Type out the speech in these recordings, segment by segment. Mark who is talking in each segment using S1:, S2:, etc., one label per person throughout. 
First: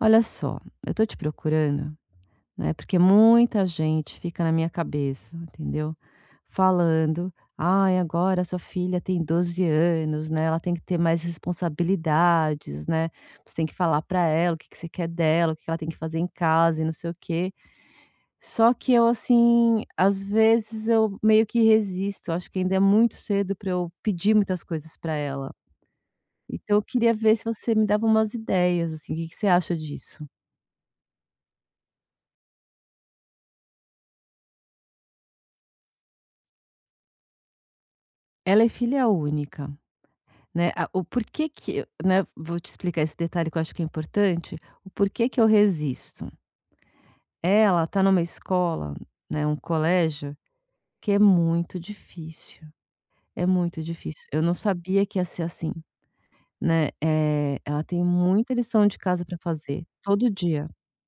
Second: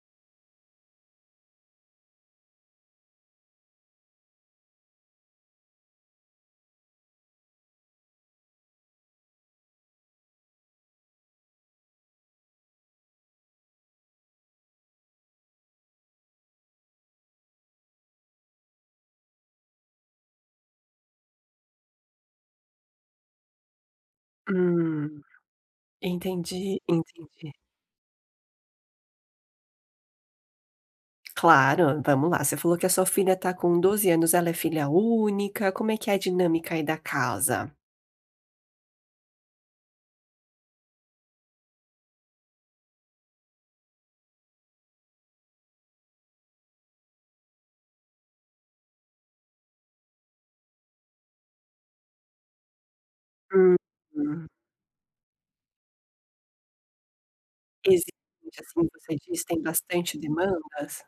S1: Olha só, eu tô te procurando, né, porque muita gente fica na minha cabeça, entendeu? Falando: "Ai, agora sua filha tem 12 anos, né, ela tem que ter mais responsabilidades, né, você tem que falar pra ela o que que você quer dela, o que que ela tem que fazer em casa e não sei o quê". Só que eu, assim, às vezes eu meio que resisto, acho que ainda é muito cedo pra eu pedir muitas coisas pra
S2: Hum,
S1: ela. Então
S2: entendi,
S1: eu queria ver se
S2: entendi.
S1: você me dava umas ideias, assim, o que que você acha disso?
S2: Claro, vamos lá. Você falou que a sua filha está com 12 anos, ela é filha única? Como é que é a dinâmica aí da casa?
S1: Ela é filha única, né, a o porquê que eu- né, vou te explicar esse detalhe que eu acho que é importante, o porquê que eu resisto. Ela tá numa escola, né, um colégio, que é muito difícil, é
S2: Hum,
S1: muito difícil. Eu
S2: hum.
S1: não sabia que ia ser assim, né, ela tem muita
S2: Exigente,
S1: lição
S2: assim,
S1: de
S2: você
S1: casa para
S2: diz, tem
S1: fazer,
S2: bastante
S1: todo dia.
S2: demandas?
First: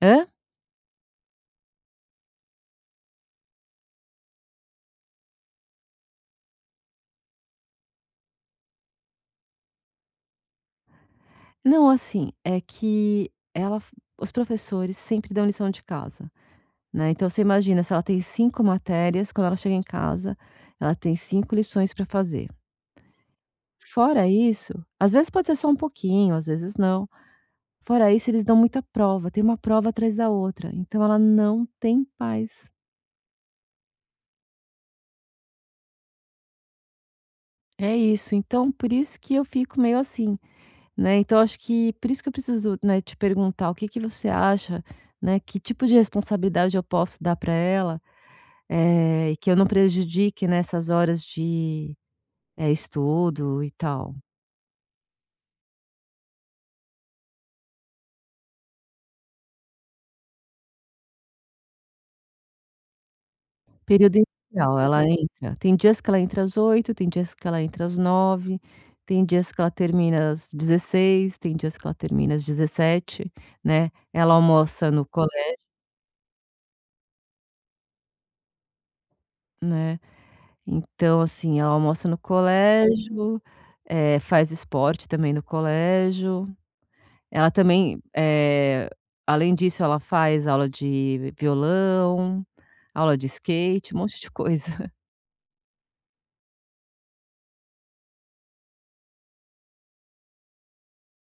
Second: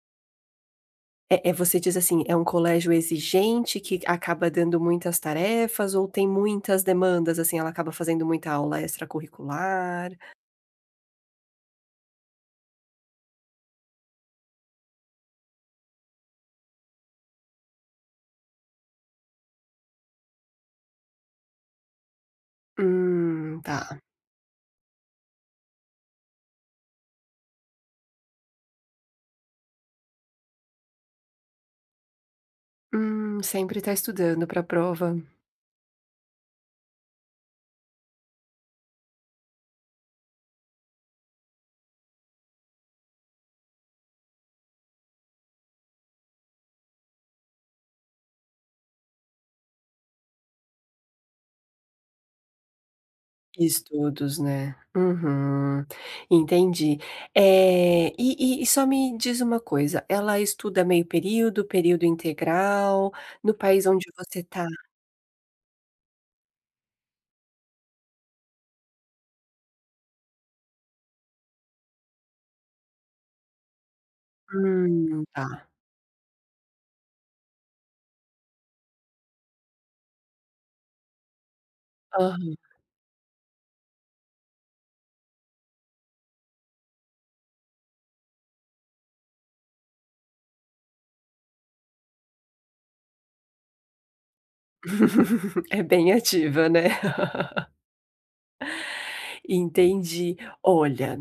S1: Hã?
S2: É você diz assim, é um colégio exigente que acaba dando muitas tarefas ou tem muitas demandas, assim, ela acaba fazendo muita aula extracurricular?
S1: Não, assim, é que ela os professores sempre dão lição de casa. Né, então você imagina, se ela tem 5 matérias, quando ela chega em casa, ela tem 5 lições para fazer.
S2: Tá.
S1: Fora isso, às vezes pode ser só um pouquinho, às vezes não. Fora isso, eles dão muita prova, tem uma prova atrás da outra, então ela não tem paz.
S2: Sempre tá estudando pra prova.
S1: É isso, então por isso que eu fico meio assim, né, então acho que por isso que eu preciso, né, te perguntar o que que você acha, né, que tipo de responsabilidade eu posso dar para ela, e que eu não prejudique nessas horas de, estudo e tal?
S2: Estudos, né. Uhum, entendi. E só me diz uma coisa, ela estuda meio período, período integral, no país onde
S1: Período
S2: você tá?
S1: integral, ela entra tem dias que ela entra às 8h, tem dias que ela entra às 9h, tem dias que ela termina às 16h, tem dias que ela termina às 17h, né. Ela almoça no
S2: Tá.
S1: colégio, né. Então, assim, ela almoça no
S2: Aham.
S1: colégio, faz esporte também no colégio. Ela também, além disso, ela faz aula de violão, aula de skate, um monte de coisa.
S2: É bem ativa, né. Entendi. Olha,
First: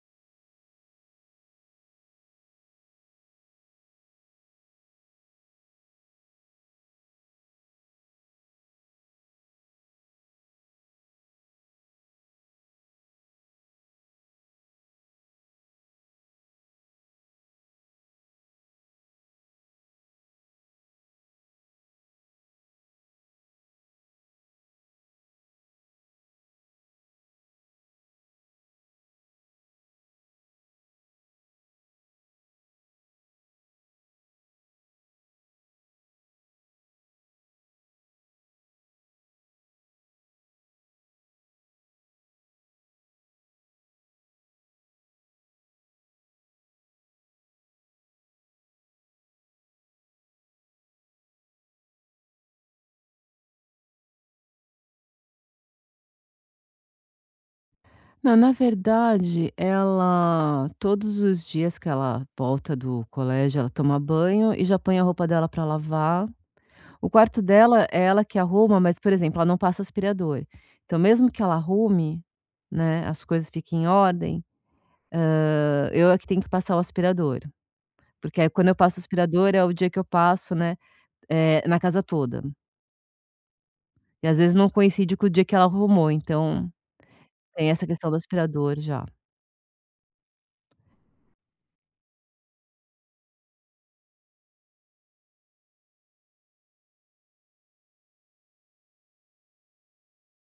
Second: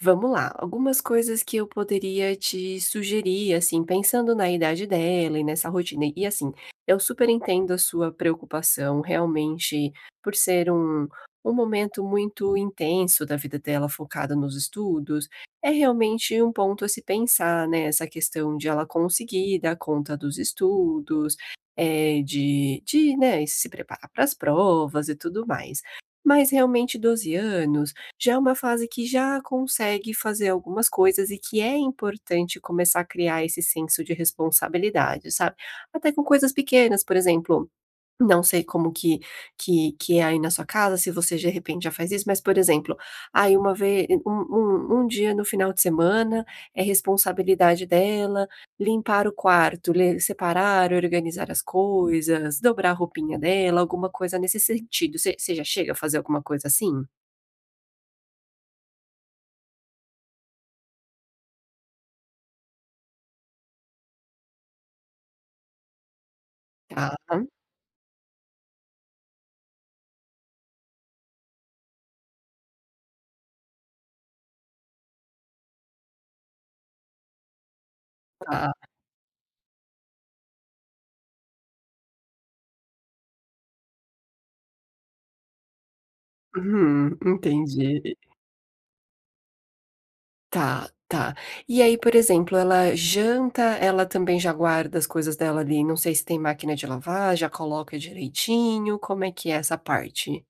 S2: vamos lá. Algumas coisas que eu poderia te sugerir, assim, pensando na idade dela e nessa rotina. E assim, eu super entendo a sua preocupação, realmente, por ser um, um momento muito intenso da vida dela, focada nos estudos. É realmente um ponto a se pensar, né? Essa questão de ela conseguir dar conta dos estudos, é, de, né, se preparar para as provas e tudo mais. Mas realmente 12 anos já é uma fase que já consegue fazer algumas coisas e que é importante começar a criar esse senso de responsabilidade, sabe. Até com coisas pequenas, por exemplo, não sei como que que é aí na sua casa, se você de repente já faz isso, mas, por exemplo, aí uma vez, um dia no final de semana é responsabilidade dela limpar o quarto, le separar, organizar as coisas, dobrar a roupinha dela, alguma coisa nesse sentido. Você já chega a fazer alguma coisa assim?
S1: Não, na verdade, ela todos os dias que ela volta do colégio, ela toma banho e já põe a roupa dela para lavar. O
S2: Tá,
S1: quarto dela é ela que arruma, mas, por exemplo, ela não passa aspirador. Então mesmo que ela arrume, né, as coisas fiquem em ordem, eu é que tenho que passar o aspirador. Porque aí quando
S2: tá.
S1: eu passo o aspirador é o dia que eu passo, né, na casa toda. E às vezes não coincide com o dia que ela arrumou, então
S2: Uhum,
S1: tem essa questão do
S2: entendi.
S1: aspirador já.
S2: Tá, tá. E aí, por exemplo, ela janta, ela também já guarda as coisas dela ali, não sei se tem máquina de lavar, já coloca direitinho, como é que é essa parte?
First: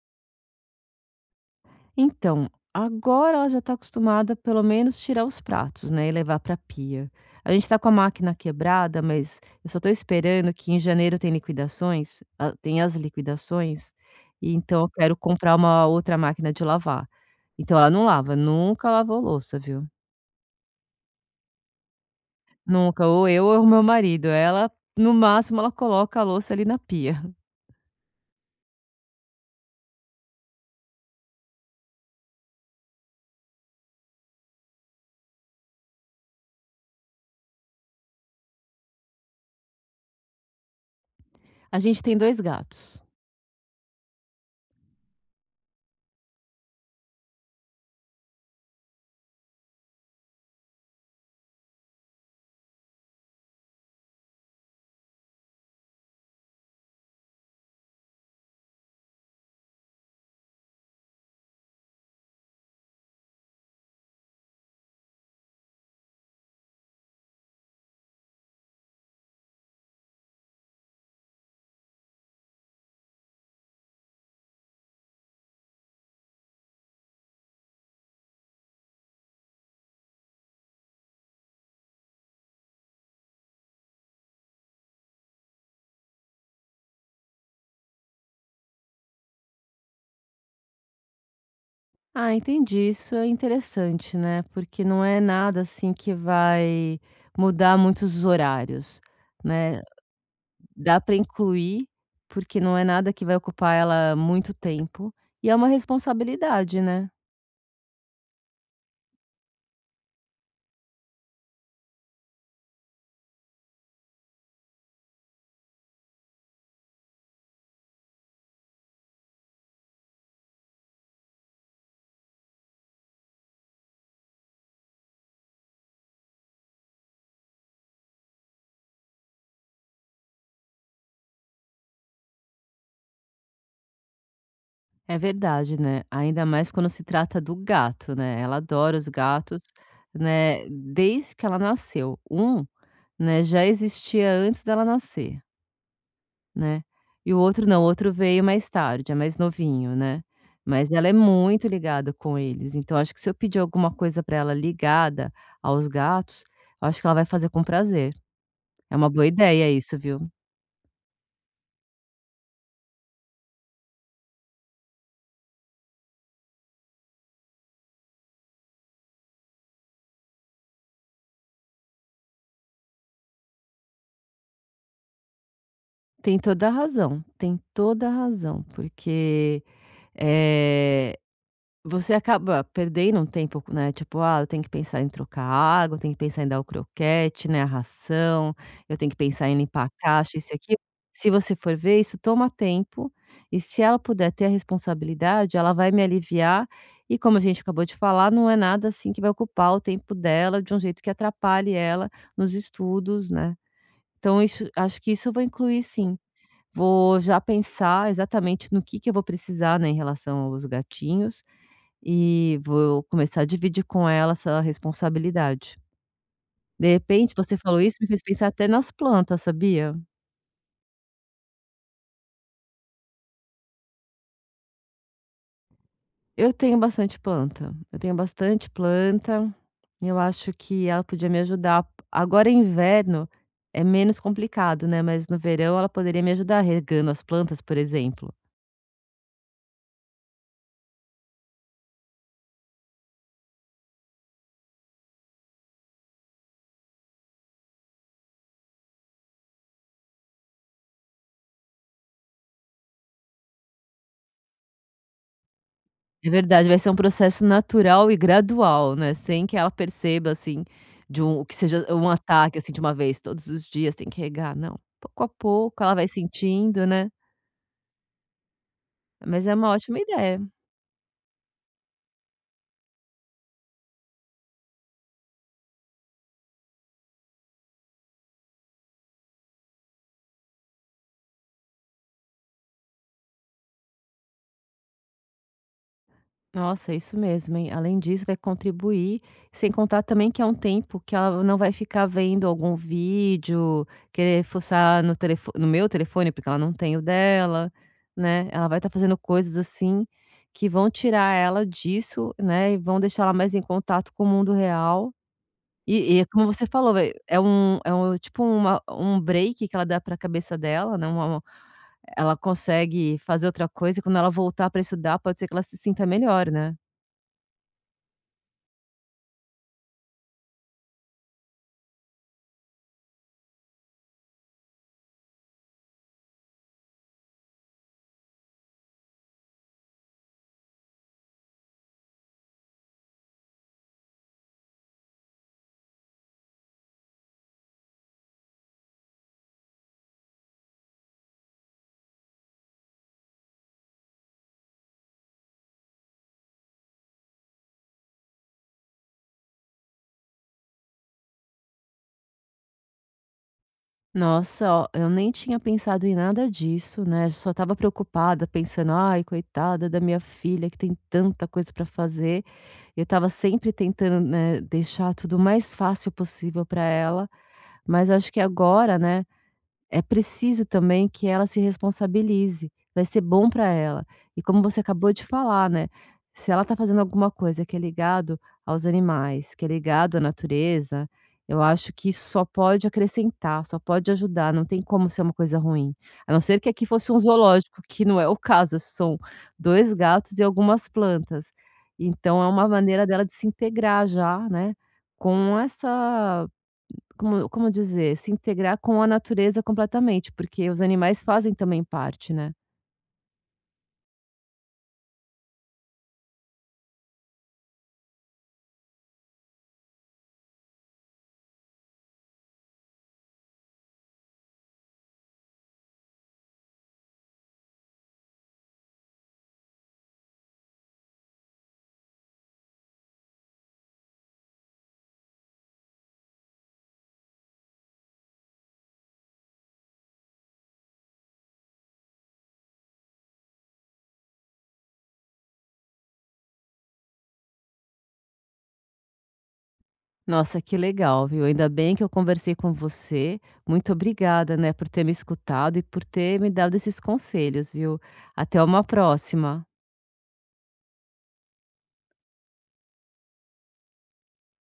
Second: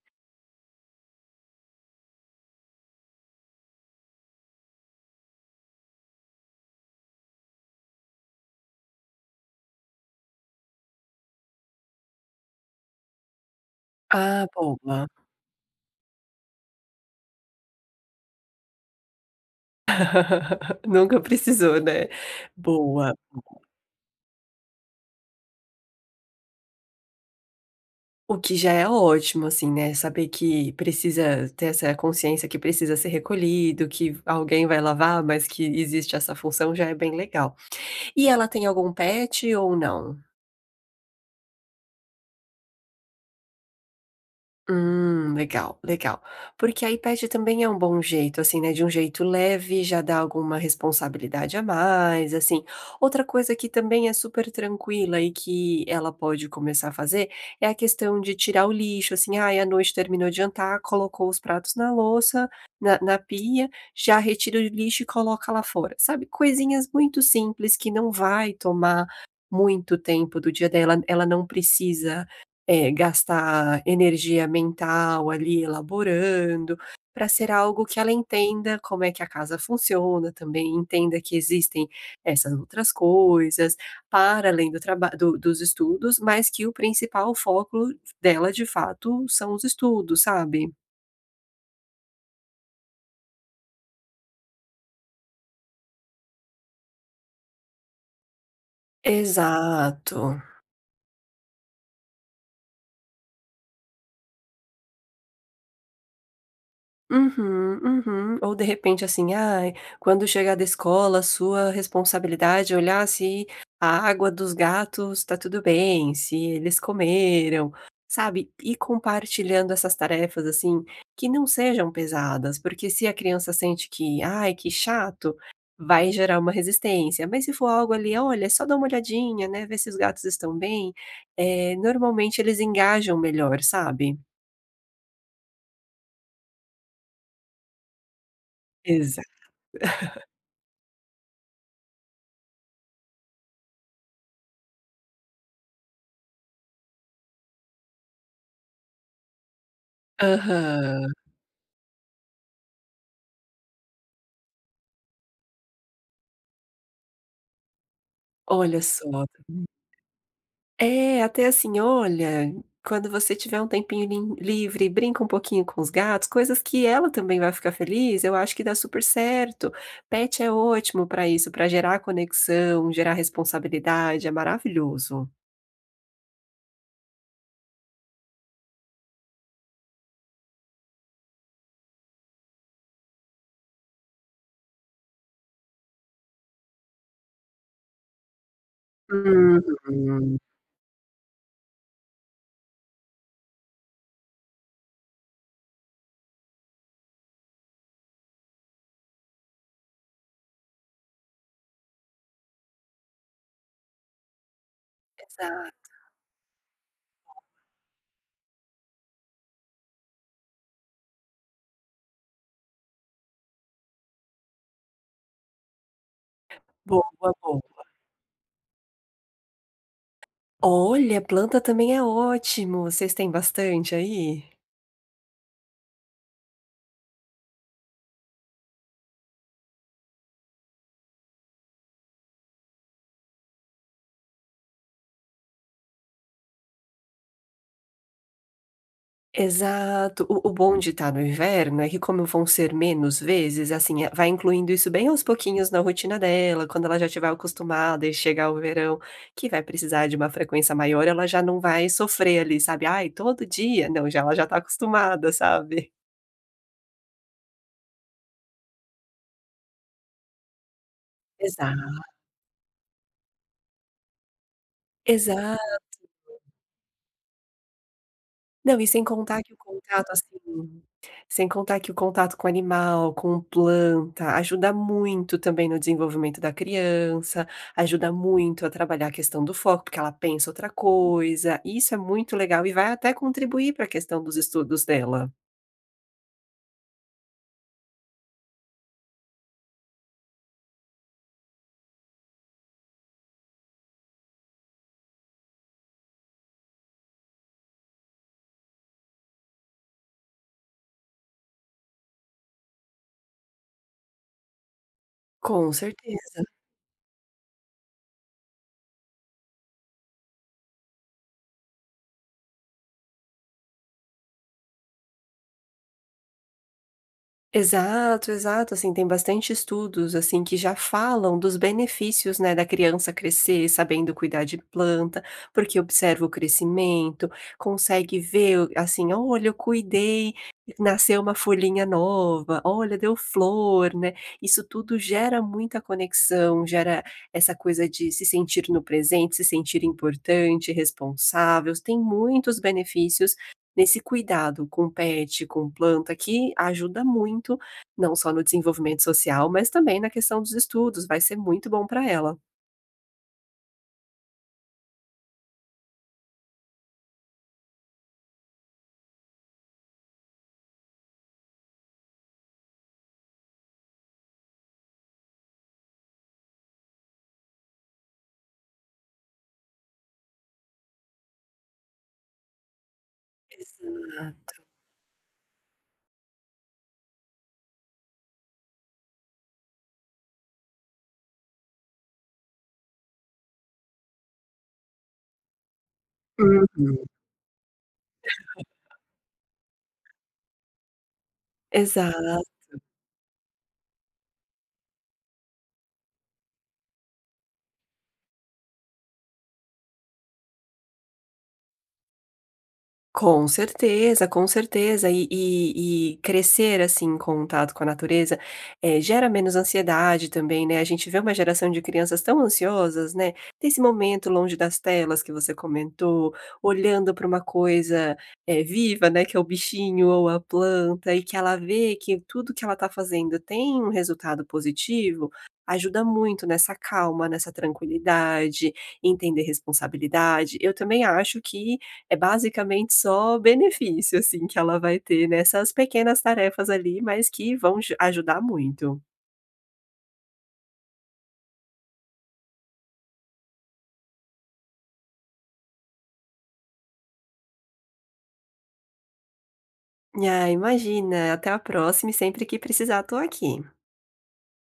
S1: Então, agora ela já está acostumada pelo menos tirar os pratos, né, e levar para a pia. A gente está com a máquina quebrada, mas eu só estou esperando que em janeiro tem liquidações, a tem as liquidações,
S2: Ah,
S1: e então eu
S2: boa.
S1: quero comprar uma outra máquina de lavar. Então ela não lava, nunca lavou louça, viu.
S2: Nunca precisou, né?
S1: Nunca,
S2: Boa.
S1: ou eu ou o meu marido, ela, no máximo, ela coloca a louça ali na pia.
S2: O que já é ótimo, assim, né? Saber que precisa ter essa consciência que precisa ser recolhido, que alguém vai lavar, mas que existe essa função já é bem legal. E ela tem algum pet ou não?
S1: A gente tem 2 gatos.
S2: Legal, legal. Porque a iPad também é um bom jeito, assim, né, de um jeito leve, já dá alguma responsabilidade a mais, assim. Outra coisa que também é super tranquila e que ela pode começar a fazer é a questão de tirar o lixo, assim, ai, à noite terminou de jantar, colocou os pratos na louça, na, na pia, já retira o lixo e coloca lá fora, sabe? Coisinhas muito simples que não vai tomar muito tempo do dia dela, ela não precisa, é, gastar energia mental ali elaborando, para ser algo que ela entenda como é que a casa funciona também, entenda que existem essas outras coisas, para além do traba do dos estudos, mas que o principal foco dela de fato são os estudos, sabe?
S1: Ah, entendi. Isso é interessante, né, porque não é nada, assim, que vai mudar muitos horários, né.
S2: Exato.
S1: Dá para incluir, porque não é nada que vai ocupar ela muito tempo, e é uma responsabilidade, né.
S2: Uhum, uhum. Ou de repente assim: "Ai, quando chegar da escola, sua responsabilidade é olhar se a água dos gatos está tudo bem, se eles comeram", sabe. E compartilhando essas tarefas, assim, que não sejam pesadas, porque se a criança sente que: "Ai, que chato", vai gerar uma resistência. Mas se for algo ali: "Olha, só dá uma olhadinha, né, ver se os gatos estão bem", normalmente eles engajam melhor, sabe.
S1: É verdade, né, ainda mais quando se trata do gato, né, ela adora os
S2: Exato.
S1: gatos, né, desde que ela nasceu. Né, já existia antes dela nascer. Né. E o outro não, o outro veio mais tarde, é mais novinho, né. Mas ela
S2: Aham.
S1: é muito ligada com eles, então acho que se eu pedir alguma coisa para ela ligada aos gatos, eu acho que ela vai fazer com prazer.
S2: Olha
S1: É
S2: só.
S1: uma boa ideia isso, viu.
S2: É, até assim: "Olha, quando você tiver um tempinho lin livre, brinca um pouquinho com os gatos", coisas que ela também vai ficar feliz, eu acho que dá super certo. Pet é ótimo para isso, para gerar conexão, gerar responsabilidade, é maravilhoso.
S1: Tem toda a razão, tem toda a razão, porque, eh você acaba perdendo um tempo, né, tipo: "Ah, eu tenho que pensar em trocar a água, eu tenho que pensar em dar o croquete, né, a ração, eu tenho que pensar em limpar a
S2: Uhum.
S1: caixa, isso e aquilo". Se você for ver, isso toma tempo e se ela puder ter a responsabilidade, ela vai me aliviar e como a gente acabou de falar, não é nada, assim, que vai ocupar o tempo dela de um jeito que atrapalhe ela nos estudos, né. Então isso acho que isso eu vou incluir
S2: Exato.
S1: sim. Vou já pensar exatamente no que eu vou precisar, né, em relação aos gatinhos e vou começar a dividir com ela essa responsabilidade. De
S2: Boa, boa.
S1: repente, você falou isso, me fez pensar até nas plantas, sabia?
S2: Olha, planta também é ótimo. Vocês têm bastante aí?
S1: Eu tenho bastante planta, eu tenho bastante planta, eu acho que ela podia me ajudar. Agora, em inverno é menos complicado, né? Mas no verão ela poderia me ajudar regando as plantas, por exemplo.
S2: Exato. O bom de estar no inverno é que como vão ser menos vezes, assim, vai incluindo isso bem aos pouquinhos na rotina dela, quando ela já estiver acostumada e chegar o verão, que vai precisar de uma frequência maior, ela já não vai sofrer ali, sabe: "Ai, todo dia". Não, já ela já está acostumada, sabe?
S1: É verdade, vai ser um processo natural e gradual, né, sem que ela perceba, assim, de um que seja
S2: Exato.
S1: um ataque, assim, de uma vez, todos os dias tem que regar, não, pouco a pouco ela vai sentindo, né.
S2: Não, e sem contar
S1: Mas
S2: que
S1: é
S2: o
S1: uma ótima
S2: contato,
S1: ideia.
S2: assim, sem contar que o contato com animal, com planta, ajuda muito também no desenvolvimento da criança, ajuda muito a trabalhar a questão do foco, porque ela pensa outra coisa. Isso é muito legal e vai até contribuir para a questão dos estudos dela.
S1: Nossa, é isso mesmo, hein. Além disso, vai contribuir, sem contar também que é um tempo que ela não vai ficar vendo algum vídeo, querer fuçar no telefo no meu telefone, porque ela não tem o dela, né. Ela vai estar fazendo coisas, assim, que vão tirar ela disso, né, e vão deixar ela mais em contato com o mundo real.
S2: Com
S1: E é
S2: certeza.
S1: como você falou, vai é um tipo uma um break que ela dá para a cabeça dela, né, uma ela consegue fazer outra coisa e quando ela voltar para estudar, pode ser que ela se sinta melhor, né.
S2: Exato, exato, assim, tem bastante estudos, assim, que já falam dos benefícios, né, da criança crescer sabendo cuidar de planta, porque observa o crescimento, consegue ver, assim, olha, eu cuidei, nasceu uma folhinha nova, olha, deu flor, né? Isso tudo gera muita conexão, gera essa coisa de se sentir no presente, se sentir importante, responsável, tem muitos benefícios nesse cuidado com pet, com planta, que ajuda muito, não só no desenvolvimento social, mas também na questão dos estudos, vai ser muito bom para ela.
S1: Nossa, ó, eu nem tinha pensado em nada disso, né, só estava preocupada pensando: "Ai, coitada da minha filha que tem tanta coisa para fazer". Eu estava sempre tentando, né, deixar tudo o mais fácil possível para ela, mas acho que agora, né é preciso também que ela se responsabilize, vai ser bom para ela. E
S2: Exato.
S1: como você acabou de falar, né, se ela tá fazendo alguma coisa que é ligado aos animais, que é ligado à natureza, eu acho que isso só pode acrescentar, só pode ajudar, não tem como ser uma coisa ruim. A não ser que aqui
S2: Uhum,
S1: fosse um zoológico, que não é o caso, são 2 gatos e algumas plantas. Então
S2: exato.
S1: é uma maneira dela de se integrar já, né, com essa como dizer, se integrar com a natureza completamente, porque os animais fazem também parte, né.
S2: Com certeza, com certeza. E crescer, assim, em contato com a natureza, gera menos ansiedade também, né. A gente vê uma geração de crianças tão ansiosas, né. Ter esse momento longe das telas que você comentou, olhando para uma coisa, viva, né, que é o bichinho ou a planta, e que ela vê que tudo que ela está fazendo tem um resultado positivo, ajuda muito nessa calma, nessa tranquilidade, entender responsabilidade. Eu também acho que é basicamente só benefício, assim, que ela vai ter nessas pequenas tarefas ali, mas que vão ju ajudar muito.
S1: Nossa, que legal, viu. Ainda bem que eu conversei com você. Muito obrigada, né, por ter me escutado e por ter me dado esses conselhos, viu. Até uma próxima.
S2: Ah, imagina, até a próxima e sempre que precisar tô aqui.